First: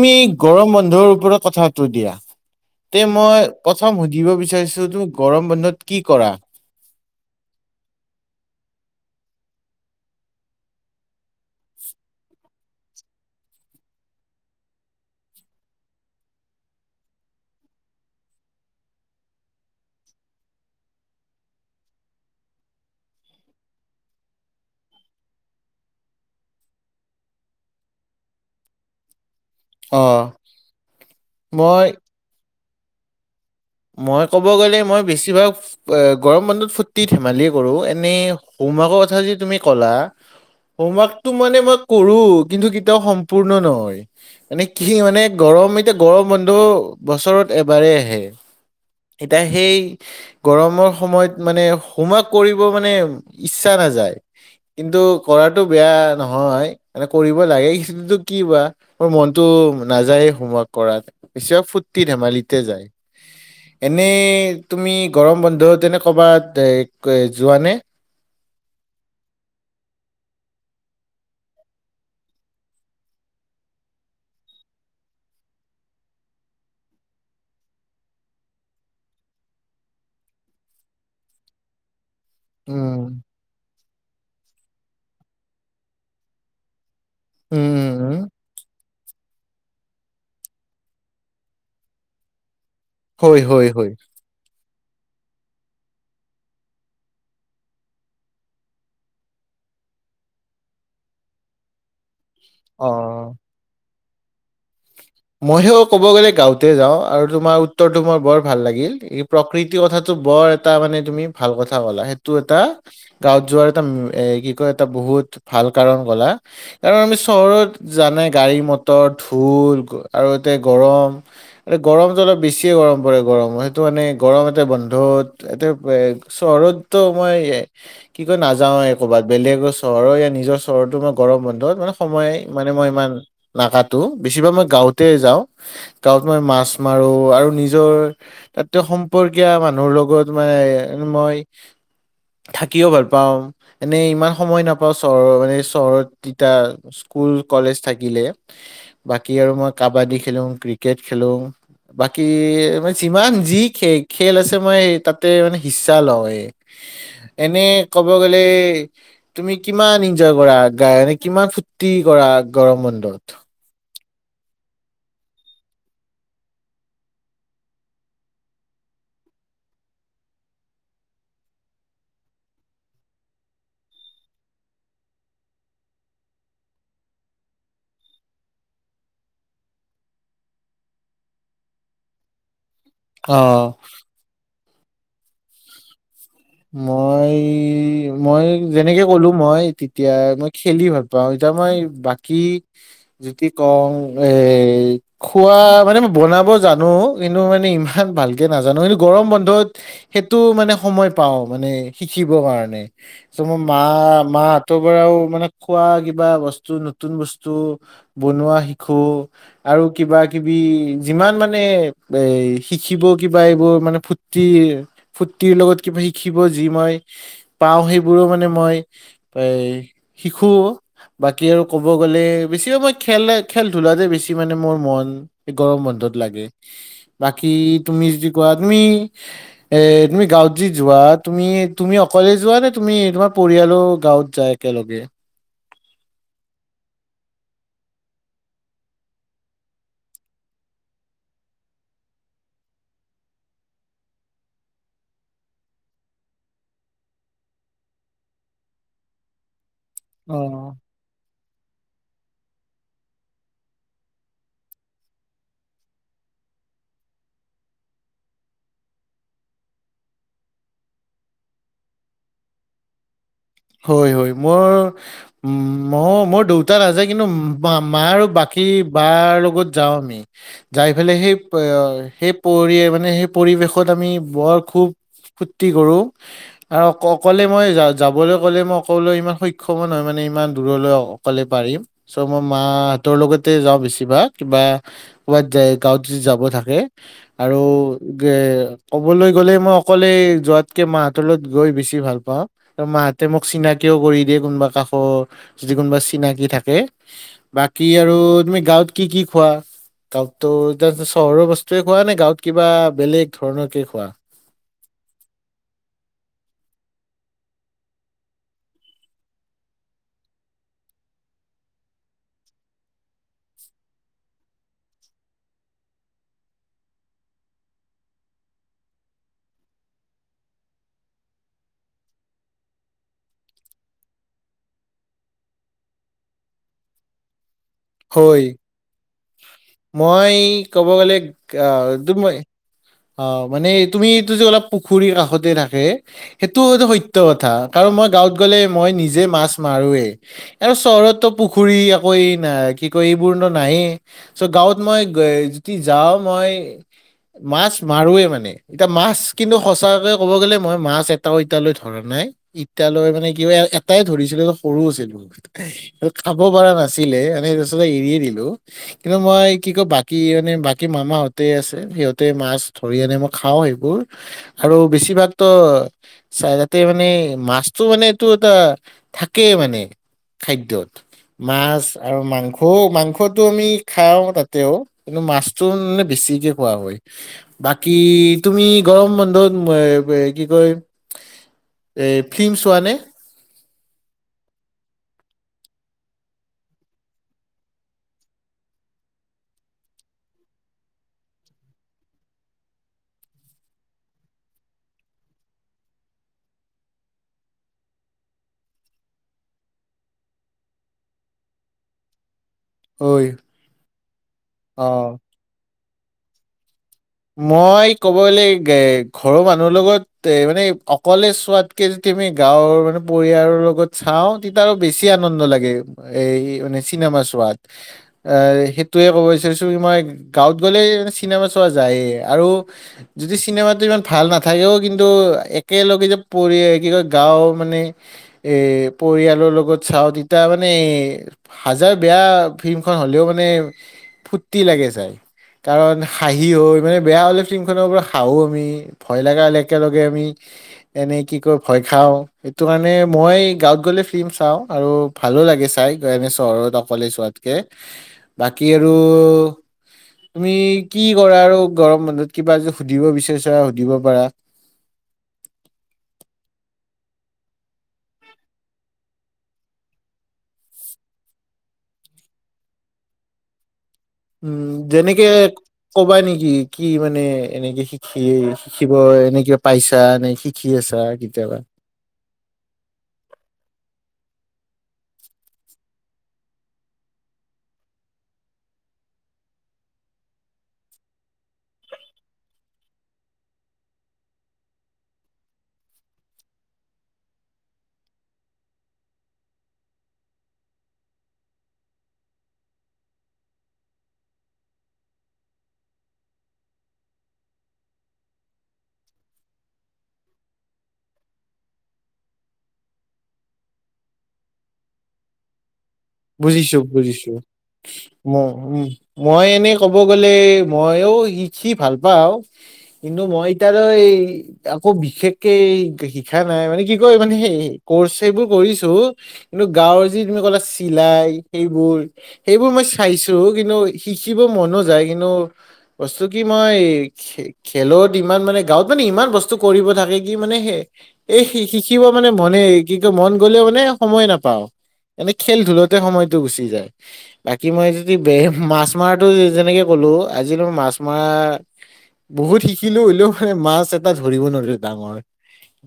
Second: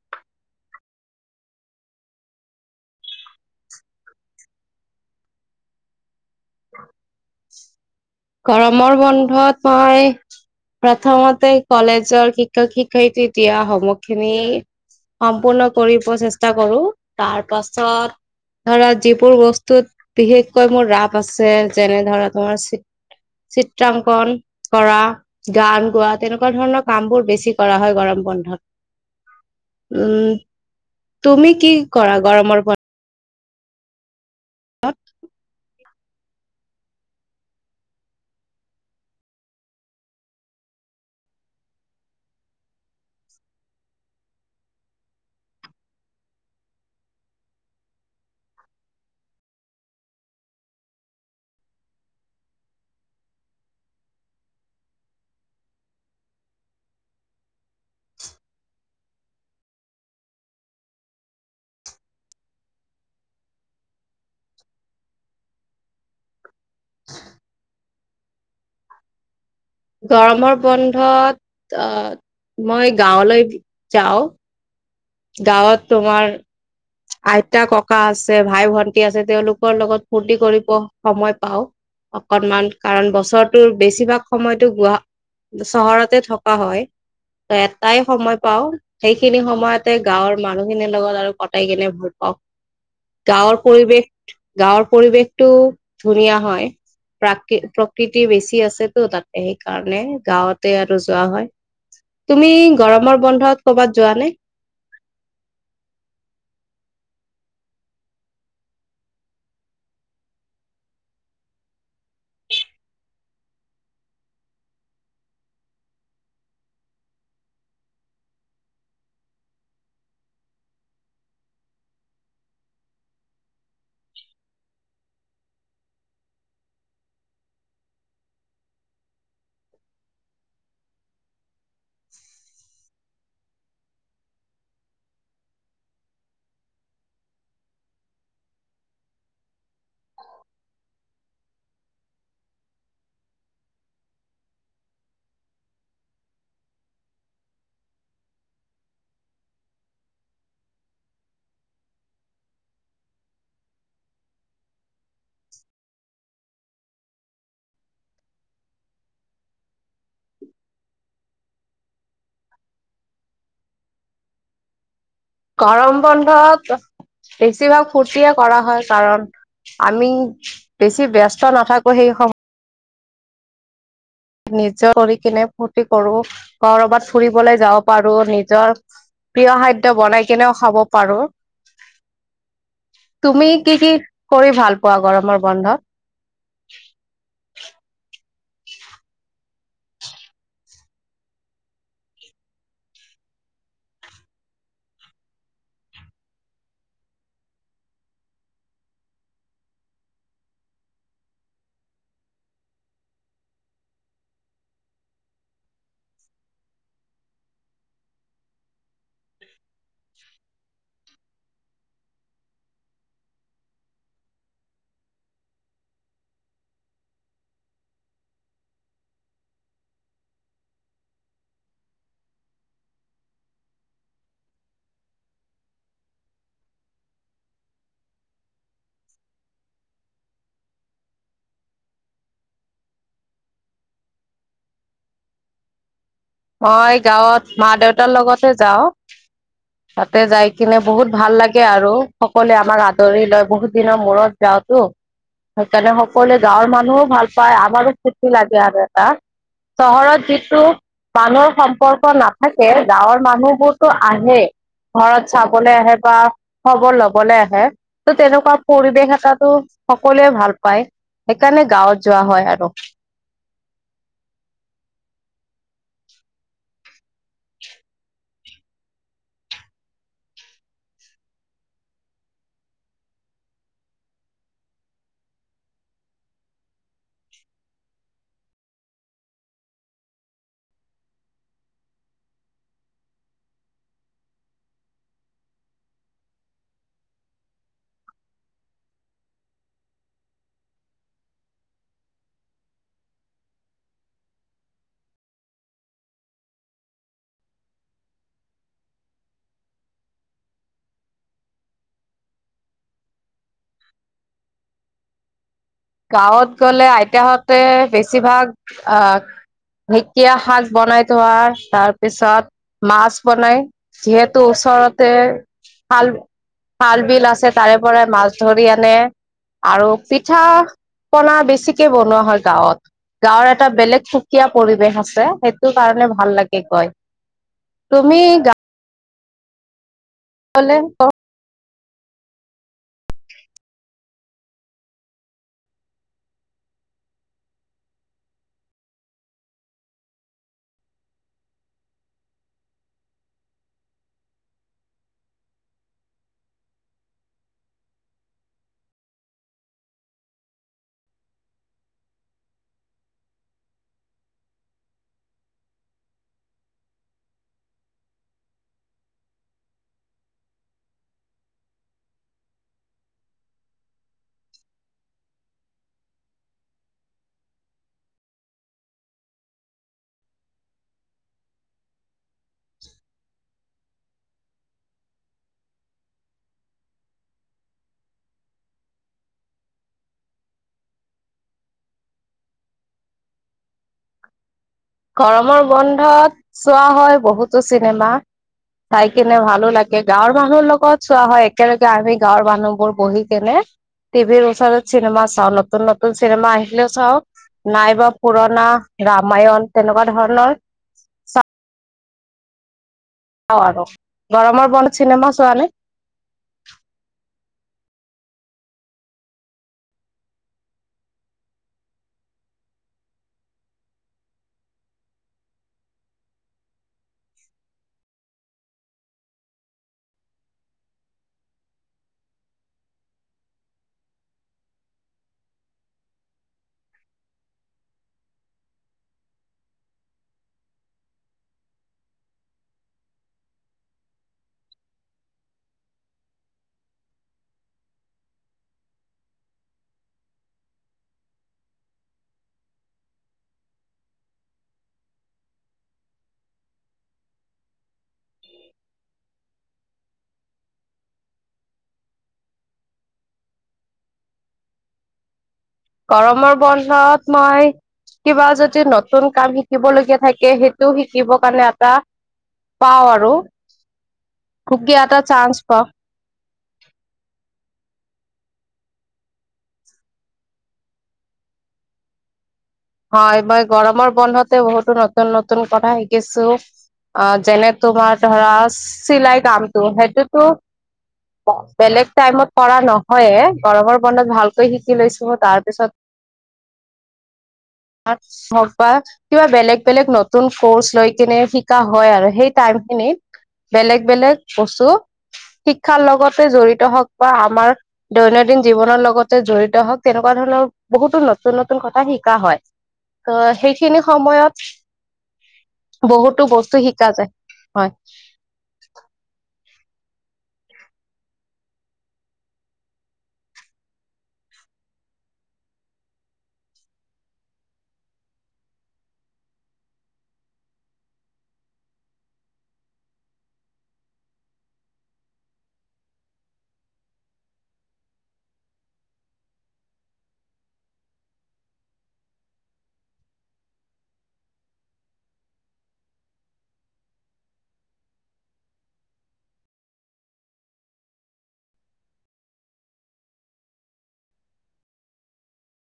[unintelligible] গৰম বন্ধৰ ওপৰত কথা পাতো দিয়া। তে মই, প্ৰথম সুধিব বিচাৰিছো, তোৰ গৰম বন্ধত কি কৰা। গৰমৰ বন্ধত মই প্ৰথমতে কলেজৰ, শিক্ষক-শিক্ষয়িত্ৰী দিয়া হোমৱৰ্ক খিনি সম্পূৰ্ণ কৰিব চেষ্টা কৰো, তাৰপাছত ধৰক যিবোৰ বস্তুত বিশেষকৈ মোৰ ৰাপ আছে, যেনে ধৰা তোমাৰ চি চিত্ৰাংকন। কৰা, গান গোৱা, তেনেকুৱা ধৰণৰ কাম বোৰ বেছি কৰা হয় গৰম বন্ধত। [inaudible] উম, তুমি কি মই কৰা গৰমৰ বন্ধ মই ক'ব গ'লে, মই বেছিভাগ। গৰম বন্ধত ফূৰ্তি-ধেমালিয়ে কৰো, এনেই হোমৱৰ্কৰ কথা যদি তুমি ক'লা হোমৱৰ্কটো মানে মই কৰো, কিন্তু কেতিয়াও সম্পূৰ্ণ নহয়। এনে কি মানে, গৰম এতিয়া, গৰম বন্ধ বছৰত এবাৰেই আহে। এতিয়া সেই গৰমৰ সময়ত মানে, হোমৱৰ্ক কৰিব মানে ইচ্ছা নাযায়। কিন্তু কৰাটো বেয়া নহয়, মানে কৰিব লাগে, কিন্তু কি বা মোৰ মনটো নাযায়ে হোমৱৰ্ক কৰাত, বেছিভাগ ফূৰ্তি-ধেমালিতে যায়। এনেই, তুমি গৰম বন্ধত এনে ক'বাত এই যোৱানে? গৰমৰ বন্ধত অ', মই গাঁৱলৈ যাওঁ। গাঁৱত তোমাৰ আইতা-ককা, আছে ভাই-ভন্টী আছে, তেওঁলোকৰ লগত ফূৰ্তি কৰিব সময় পাও। অকনমান, কাৰণ উম, বছৰটোৰ বেছিভাগ সময়তো গুৱা, চহৰতে থকা হয়। ত' উম, উম, এটাই উম, সময় পাও, সেইখিনি সময়তে গাঁৱৰ মানুহখিনিৰ লগত আৰু কথ কটাই কিনে ভাল পাওঁ, হয়, গাঁৱৰ হয়, হয়, পৰিৱেশ গাঁৱৰ পৰিৱেশটো, ধুনীয়া হয়। প্ৰাকী, প্ৰকৃতি বেছি আছেতো তাতে, সেইকাৰণে, গাঁৱতে আৰু যোৱা হয়। [inaudible] তুমি গৰমৰ অ'। বন্ধত, ক'ৰবাত যোৱা নে? মইহে ক'ব গ'লে, গাঁওঁতহে যাওঁ, আৰু তোমাৰ উত্তৰটো মোৰ বৰ ভাল লাগিল, এই প্ৰকৃতিৰ কথাটো বৰ এটা মানে, তুমি ভাল কথা ক'লা, সেইটো এটা গাঁৱত যোৱাৰ এটা, এ কি কয়, এটা বহুত ভাল কাৰণ ক'লা। কাৰণ আমি, চহৰত জানাই, গাড়ী-মটৰ, ধুল, আৰু ইয়াতে গৰম। এ গৰমটো অলপ বেছিয়ে গৰম পৰে, গৰম সেইটো মানে, গৰম এটা বন্ধত এতে চহৰতো মইয়ে কি কয় নাযাওঁয়ে, ক'ৰবাত বেলেগৰ চহৰৰ, নিজৰ চহৰতো মই গৰম বন্ধত মানে সময় মানে, মই ইমান নাকাতো, বেছিভাগ মই গাঁৱতে যাওঁ, গাঁৱত মই মাছ মাৰোঁ, আৰু নিজৰ তাতে সম্পৰ্কীয় মানুহৰ, লগত মানে, মই থাকিও ভাল পাওঁ, এনে ইমান সময় নাপাওঁ, চহৰ মানে, চহৰত তিতা স্কুল, কলেজ থাকিলে, বাকী আৰু মই, কাবাডী খেলোঁ, ক্ৰিকেট খেলোঁ। বাকী মানে যিমান যি, খে খেল আছে, মই তাতে মানে হিচ্ছা লওঁ এনে, ক'ব গ'লে তুমি কিমান এনজয় কৰা, গানে কিমান ফূৰ্তি কৰা, গৰমৰ বন্ধত? গৰম বন্ধত, বেছিভাগ ফূৰ্তিয়ে কৰা হয়, কাৰণ আমি বেছি ব্যস্ত নাথাকো, সেই সময়ত নিজৰ কৰি কিনে ফূৰ্তি কৰোঁ, ক'ৰবাত ফুৰিবলৈ যাব পাৰোঁ, নিজৰ প্ৰিয় খাদ্য বনাই কেনেও খাব পাৰোঁ। তুমি অ', কি কি কৰি ভাল পোৱা গৰমৰ বন্ধত? মই মই যেনেকে ক'লো মই তেতিয়া। মই খেলি ভাল পাওঁ, এতিয়া মই বাকী যদি কওঁ এ খোৱা মানে মই বনাব জানো কিন্তু মানে ইমান ভালকে নাজানো কিন্তু গৰম বন্ধত সেইটো মানে সময় পাওঁ মানে শিকিব কাৰণে। ত' মই মা, মাহঁতৰ পৰাও মানে খোৱা কিবা বস্তু, নতুন বস্তু বনোৱা শিকো। আৰু কিবা কিবি, যিমান মানে এ, শিকিব কিবা এইবোৰ ফুট কি ফূৰ্তিৰ লগত কিবা শিকিব যি মই পাওঁ সেইবোৰো মানে মই এই শিকো। বাকী আৰু ক'ব গ'লে বেছি সময় খেল খেল ধূলাতে বেছি মানে মোৰ মন। গৰম বন্ধত লাগে। বাকি তুমি যদি কোৱা তুমি এ, তুমি গাঁৱত যি যোৱা তুমি তুমি অকলে যোৱা নে তোমাৰ পৰিয়ালো গাঁৱত যায় একেলগে? মই গাঁৱত মা দেউতাৰ লগতে যাওঁ। [unintelligible] তাতে যাই কেনে বহুত ভাল লাগে আৰু সকলোৱে আমাক আদৰি লয়, বহুত দিনৰ মূৰত যাঁওতো। সেইকাৰণে সকলোৱে গাঁৱৰ মানুহো ভাল পায়, আমাৰো ফু্তি লাগে আৰু এটা। চহৰত যিটো অ মানুহৰ সম্পৰ্ক নাথাকে, গাঁৱৰ মানুহবোৰতো আহে। ঘৰত চাবলে আহে বা খবৰ ল'বলে আহে। ত' তেনেকুৱা পৰিৱেশ এটাটো সকলোৱে ভাল পায়। সেইকাৰণে গাঁৱত যোৱা হয় আৰু। হয় হয়, মোৰ উ, মই মোৰ, মোৰ দেউতা নাযায় কিন্তু মা আৰু বাক কি বাৰ লগত যাওঁ আমি। যাই ফেলাই সেই সেই পৰি মানে সেই পৰিৱেশত আমি বৰ খুব ফূ্তি কৰোঁ আৰু অকলে মই য-যাবলে কলে মই অকলে সক্ষম নহয় মানে দূৰলৈ অকলে পাৰিম। চ' মই মাহঁতৰ লগতে যাওঁ বেছিভাগ, কিবা ক'ৰবাত যায়, গাঁৱত যদি যাব থাকে আৰু গে ক'বলৈ গ'লে মই অকলে যোৱাতকে মাহঁতৰ লগত গৈ বেছি ভাল পাওঁ। আৰু মাহঁতে মোক চিনাকিও কৰি দিয়ে, কোনোবা কাষৰ যদি কোনোবা চিনাকি থাকে। বাকী আৰু তুমি গাঁৱত কি কি খোৱা? গাঁৱততো এতিয়া চহৰৰ বস্তুৱে খোৱা নে গাঁৱত কিবা বেলেগ ধৰণকে খোৱা? গাঁৱত গ'লে আইতাহঁতে বেছিভাগ আ ঢেঁকীয়া শাক বনাই থোৱা তাৰপিছত মাছ বনাই। যিহেতু ওচৰতে খাল খাল বিল আছে তাৰে পৰাই মাছ ধৰি আনে, আৰু পিঠা পনা বেছিকে বনোৱা হয় গাঁৱত। গাঁৱৰ এটা বেলেগ সুকীয়া পৰিৱেশ আছে, সেইটো কাৰণে ভাল লাগে গৈ। তুমি হয় গা মই গাঁৱলে ক'ব গ'লে আ, [unintelligible] মই অ, মানে তুমি এইটো যে অলপ পুখুৰীৰ কাষতে থাকে। সেইটোটো সত্য় কথা, কাৰণ মই গাঁৱত গ'লে মই নিজে মাছ মাৰোঁোৱেই। আৰু চহৰতো পুখুৰী আকৌ এই ন কি কয় এইবোৰনো নায়েই। চ' গাঁৱত মই যদি যাওঁ মই মাছ মাৰোৱে মানে। এতিয়া মাছ কিন্তু সঁচাকে ক'ব গ'লে মই মাছ এটাও এতালৈ ধৰা নাই। ইতিয়ালৈ মানে কি এটাই ধৰিছিলে সৰু আছিল। খাব পৰাাৰা নাছিলে, মানেতে এৰিয়ে দিলো। কিন্তু, মই কি কওঁ বাকী মানে বাকী মামাহতে আছে সিহঁতে মাছ ধৰি আনে মই খাওঁ সেইবোৰ আৰু বেছিভাগতো চ, তাতে মানে মাছতটো মানে এইটো এটা থাকেই মানে। খাদ্যত মাছ আৰু মাংসও মাংসত আমি খও তাতেও কিন্তু মাছতো মানে বেছি কই খোৱা হয়। বাকি, তুমি গৰম বন্ধ কি কয় ফ্িল্ম চোৱা? গৰমৰ বন্ধত চোৱা হয় বহুতো চিনেমা। খাই কিনে ভালো লাগে, গাঁৱৰ মানুহ লগত চোৱা হয়, একেলগে আমি গাঁৱৰ মানুহবোৰ বহি কেনে। টিভিৰ ওচৰত চিনেমা চাওঁ, নতুন চিনেমা আহিলেও নাইবা, পুৰণা ৰামায়ণ তেনেকুৱা ধৰণৰ অ, অ, আৰু গৰমৰ বনত চিনেমা চোৱা নে? মই, ক'ব গ'লে এ ঘৰৰ মানুহৰ লগত এ মানে অকলে চোৱাত কে যদি আমি গাঁৱৰ মানে পৰিয়ালৰ লগত চাও, তেতিয়া আৰু বেছি আনন্দ লাগে। এই, মানে চিনেমা চোৱাত। এ, সেইটোয়ে ক'ব বিচাৰিছো মই গাঁৱত গ'লে চিনেমা চোৱা যায়, আৰু যদি, চিনেমাটো ইমান ভাল নাথাকেও কিন্তু একেলগে যে পৰি কি কয় গাও মানে পৰিয়ালৰ লগত চাওঁ তেতিয়া মানে হাজাৰ বেয়া ফিল্মখন হ'লেও মানে ফূৰ্তি লাগে চায় কাৰণ সি, হয় মানে বেয়া হ'লে চিমখনৰ পৰা হাঁহো আমি ভয় লগা একেলগে আমি এনেই কি কয় ভয় খাওঁ, সেইটো কাৰণে মই গাঁৱত গ'লে ফিল্ম চাওঁ। আৰু ভালো লাগে চাই। গ এনে চহৰত অকলে যোৱাতকে বাকী আৰু তুমি কি কৰা আৰু গৰম বন্ধত কিবা যদি সুধিব বিচাৰিছা সুধিব পাৰা! গৰমৰ বন্ধত মই কিবা যদি নতুন কাম শিকিবলগীয়া থাকে সেইটো শিকিবৰ কাৰণে এটা পাওঁ আৰু! উম, সুকীয়া এটা যেনেকে চান্স পাওঁ ক'বা নেকি কি মানে এনেকে শি কি, শিকিব এনেকে পাইছা নে শিকি আছা কেতিয়াবা? হয়, মই গৰমৰ বন্ধতে বহুতো নতুন, নতুন কথা শিকিছোঁ! অ', যেনে তোমাৰ ধৰা চিলাই কামটো সেইটোতো বেলেগ টাইমত পৰা নহয়ে, গৰমৰ বন্ধত ভালকৈ শিকি লৈছোঁ তাৰপিছত [unintelligible] কিবা বেলেগ, বেলেগ নতুন কৰ্চ লৈ কিনে শিকা হয় আৰু সেই টাইমখিনিত! বেলেগ, বেলেগ বস্তু শিক্ষাৰ লগতে জড়িত হওক বা আমাৰ দৈনদিন জীৱনৰ লগতে জড়িত হওক তেনেকুৱা ধৰণৰ বহুতো নতুন, নতুন কথা শি কা, হয়! ত' সেইখিনি সময়ত বহুতো বস্তু বুজিছো শিকা বুজিছো যায়। হয়, ম, উমঁ! মই এনে ক'ব গ'লে ময়ো শিকি ভাল পাওঁ। কিন্তু মই এতিয়ালৈ- আকৌ বিশেষকে শিখা নাই মানে কি কয় মানে সেই কৰ্চ সেইবোৰ কৰিছোঁ। কিন্তু গাঁৱৰ যি বুলি ক'লে চিচ চিলাই সেইবোৰ, সেইবোৰ মই চাইছোঁ কিন্তু শিকিব মনো যায় কিন্তু- বস্তু কি মই- খেলত ইমান মানে গাঁৱত মানে ইমান বস্তু কৰিব থাকে কি মানে সেই- এই শি শিখিব মানে মনে কিন্তু মন গ'লে সময়ে নাপাওঁ। এনে খেল দূৰতে সময়তো গুচি যায়। বাকী মই যদি বে মাছ মৰাটো যেনেকে ক'লোঁ আজিলৈ মই মাছ মৰা- বহুত শিকিলোঁ হ'লেও মাছ এটা ধৰিব নোৱাৰিলোঁ ডাঙৰ।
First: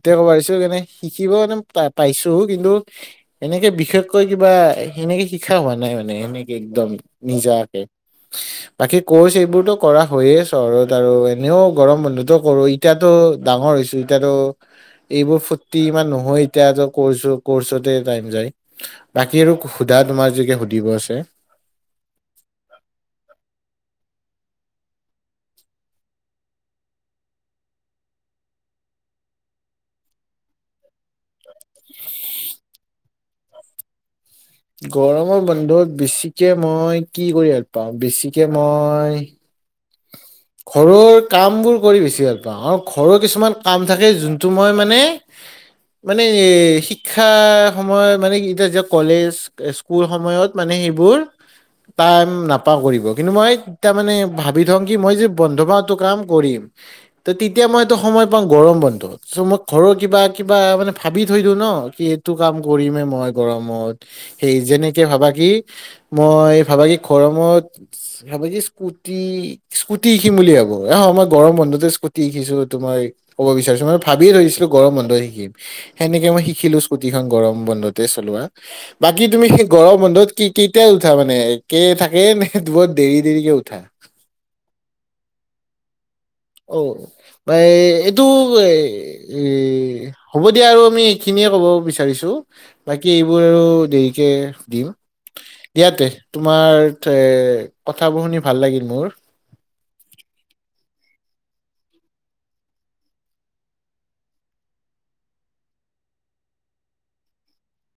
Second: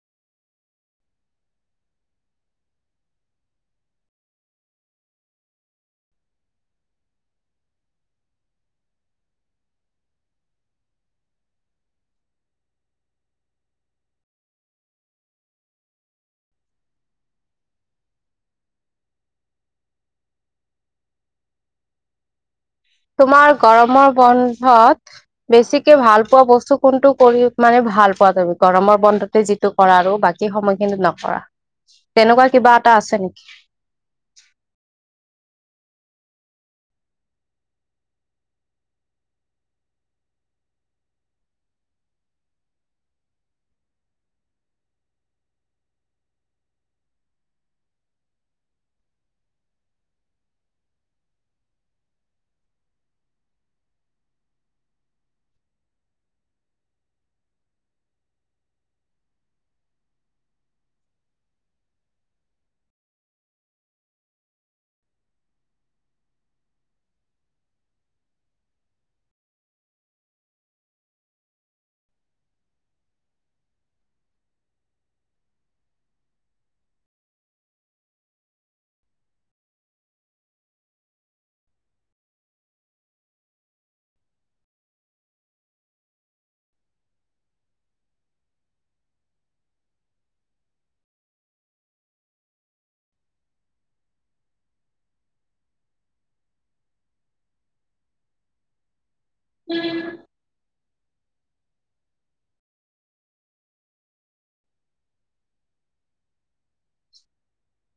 তেতিয়া ক'ব পাৰিছোঁ কেনেে শিকিব মানে প পাইছোও কিন্তু এনেকে বিশেষ- কৈ, কিবা সেনেকে শিকা হোৱা নাই মানে সেনেকে একদম নিজাকে। বাকী কোৰ্চ এইবোৰতো কৰা হৈয়েই চহৰত আৰু এনেও গৰম বন্ধতো কৰোঁ। এতিয়াতো ডাঙৰ হৈছোঁ, এতিয়াতো- এইবোৰ ফূৰ্তি ইমান নহয় এতিয়া কচ কৰ্চতে টাইম যায়। বাকী আৰু সোধা তোমাৰ যি কে সুধিব আছে? তোমাৰ গৰমৰ বন্ধত- বেছিকে ভাল পোৱা বস্তু কোনটো কৰি মানে ভাল পোৱা তুমি গৰমৰ বন্ধত- যিটো কৰা আৰু বাকী সময় কিন্তু নকৰা তেনেকুৱা কিবা এটা আছে নেকি? গৰমৰ বন্ধত বেছিকে মই কি কৰি ভাল পাওঁ, বেছিকে মই- [unintelligible] ঘৰৰ কামবোৰ কৰি বেছি ভাল পাওঁ আৰু ঘৰৰ কিছুমান কাম থাকে যোনটো মই মানে- মানে শিক্ষা সময় মানে এতিয়া যে কলেজ- স্কুল সময়ত মানে এইবোৰ- টাইম নাপাওঁ কৰিব, কিন্তু মই তাৰমানে ভাত- বিধংকী মই যে বন্ধ পাও কাম কৰিম ত' তেতিয়া মই এইটো সময় পাওঁ গৰম বন্ধত। চ' মই ঘৰৰ কিবা, কিবা মানে ভাবি থৈ দিওঁ ন কি এইটো কাম কৰিমে মই গৰমত। সেই যেনেকে ভাবা কি মই ভাবা কি গৰমত- ভাবা কি স্কুটি- স্কুটি শিকিম বুলি ভাবোঁ, অ' মই গৰম বন্ধতে স্কুটি শিকিছোঁ তোমাৰ এই- ক'ব বিচাৰিছোঁ মই ভাবিয়ে থৈছিলোঁ গৰম বন্ধত শিকিম। সেনেকে মই শিকিলো স্কুটিখন গৰম বন্ধতে চলোৱা। বাকি তুমি সেই গৰম বন্ধত কি কি যে উঠা মানে একে থাকেনে দেৰি দেৰিকৈ ওঠা। অঁ পায় এইটো এ- এ হ'ব দিয়া আৰু আমি এইখিনিয়ে ক'ব বিচাৰিছো? বাকী এইবোৰ আৰু দেৰিকে দিম। ইয়াতে তোমাৰ ঠেএৰ কথাবোৰ শুনি ভাল লাগিল মোৰ। টেতত [inaudible]